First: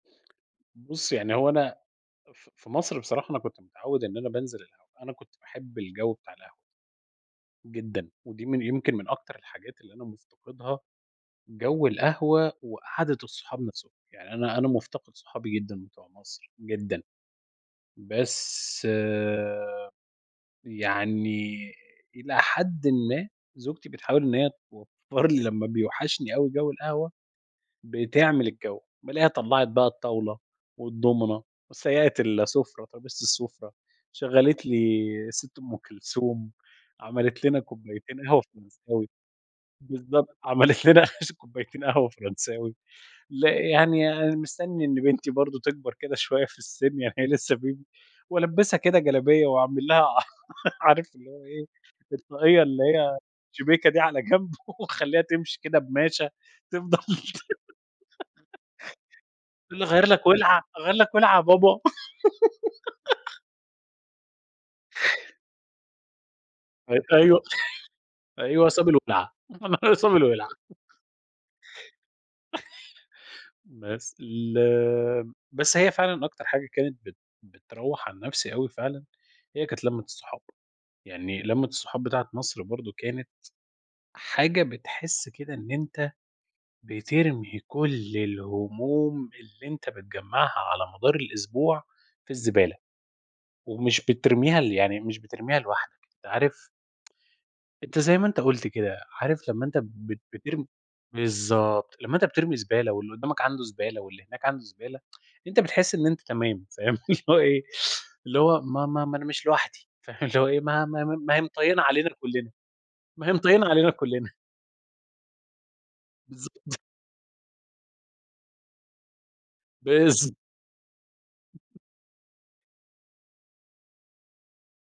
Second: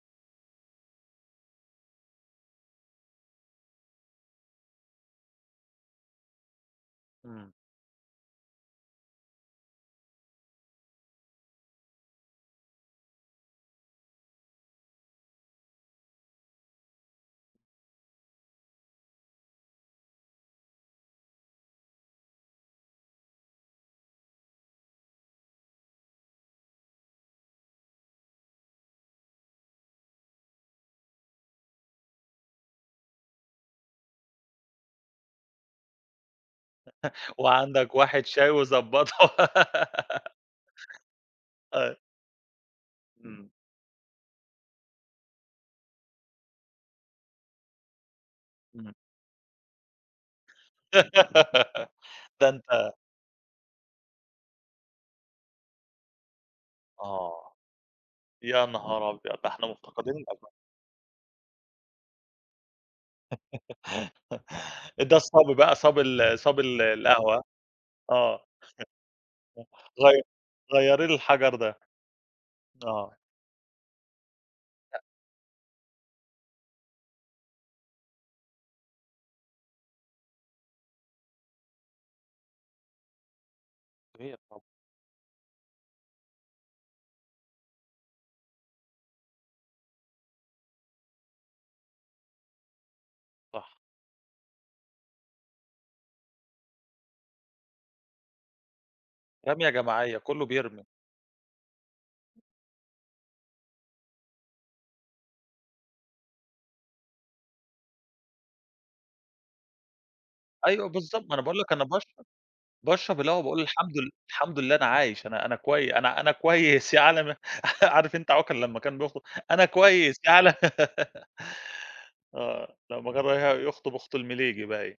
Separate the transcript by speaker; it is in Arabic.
Speaker 1: بُصّ، يعني هو أنا ف في مصر بصراحة أنا كنت متعوّد إن أنا بانزل القهوة، أنا كنت باحب الجَوّ بتاع القهوة.
Speaker 2: إمم.
Speaker 1: جدًا، ودي من يمكن من أكتر الحاجات اللي أنا مُفتَقِدها جَوّ القهوة وقعدة الصحاب نفسهم، يعني أنا أنا مُفتقِد صحابي جدًا بتوع مصر، جدًا بس يعني إلى حدٍ ما زوجتي بتحاول إن هي توفّر لي لمّا بيوحشني أوي جَوّ القهوة، بتعمل الجَوّ، بالاقيها طلّعت بقى الطاولة والدومينو، وسيّقت السُفرة، ترابيزة السُفرة، شغّلت لي الست أم كلثوم، عملت لنا
Speaker 2: وعندَك
Speaker 1: كوبايتين
Speaker 2: واحد
Speaker 1: قهوة
Speaker 2: شاي
Speaker 1: فرنساوي
Speaker 2: وضبّطه.
Speaker 1: بالضبط، عملت لنا كوبايتين
Speaker 2: آه.
Speaker 1: قهوة فرنساوي لأ
Speaker 2: إمم.
Speaker 1: يعني أنا مستني إن بنتي برضه تكبر كده شوية في السن يعني هي لسه baby وألبِّسها
Speaker 2: إمم.
Speaker 1: كده جلابية وأعمل لها عارف اللي هو إيه
Speaker 2: ده
Speaker 1: الطاقية اللي
Speaker 2: أنت
Speaker 1: هي الشِبيكة دي على جنب وأخلّيها تمشي كده بماشة تفضل
Speaker 2: آه، يا نهار أبيض! ده إحنا
Speaker 1: تقول لي أغيّر
Speaker 2: مفتقدين
Speaker 1: لك
Speaker 2: الأجواء
Speaker 1: وِلعة أغيّر لك وِلعة يا بابا؟
Speaker 2: ده الصَبي بقى، صَبي ال صبي ال
Speaker 1: [unintelligible]
Speaker 2: القهوة
Speaker 1: أيوه،
Speaker 2: ها، آه،
Speaker 1: أيوه صبي الوِلعة، [unintelligible] صبي
Speaker 2: غي
Speaker 1: الوِلعة
Speaker 2: غيري لي الحَجَر ده، آه.
Speaker 1: بس ال بس هي فعلًا أكتر حاجة كانت بت بتروَّح عن نفسي أوي فعلًا، هي كانت لمّة الصحاب يعني لمّة الصحاب بتاعة مصر برضه كانت
Speaker 2: [unintelligible]
Speaker 1: حاجة بتحس كده إن أنت بترمي كُلّ الهموم اللي أنت بتجمَّعها على مدار الأسبوع في الزبالة،
Speaker 2: صح.
Speaker 1: ومش بترميها ل يعني مش بترميها لوحدَك، أنت عارف أنت زي ما أنت قُلت كده، عارف لمّا
Speaker 2: رمية
Speaker 1: أنت
Speaker 2: جماعية،
Speaker 1: بت
Speaker 2: كُلُّه
Speaker 1: بترمي
Speaker 2: بيرمي.
Speaker 1: بالضبط، لمّا أنت بترمي زبالة، واللي قدَّامك عندُه زبالة، واللي هناك عندُه زبالة، أنت بتحس إن أنت تمام، فاهم، اللي هو إيه، اللي هو ما ما ما أنا مش لوحدي فاهم، اللي هو إيه ما
Speaker 2: أيوه
Speaker 1: ما ما
Speaker 2: بالضبط، ما
Speaker 1: ما
Speaker 2: أنا
Speaker 1: هي
Speaker 2: باقول لّك
Speaker 1: مطيّنة
Speaker 2: أنا
Speaker 1: علينا
Speaker 2: باشرب
Speaker 1: كُلِّنا
Speaker 2: باشرب
Speaker 1: ما هي
Speaker 2: القهوة باقول
Speaker 1: مطيّنة علينا
Speaker 2: الحمد ل
Speaker 1: كُلِّنا.
Speaker 2: الحمد لله أنا عايش، أنا أنا كوي أنا أنا
Speaker 1: بالضبط.
Speaker 2: كويس يا عالم يا عارف أنت عوكل لمّا كان بيخطُب، أنا كويس يا
Speaker 1: بالض
Speaker 2: عالم. آه، لمّا كان رايح يُخطُب أخت المليجي باين.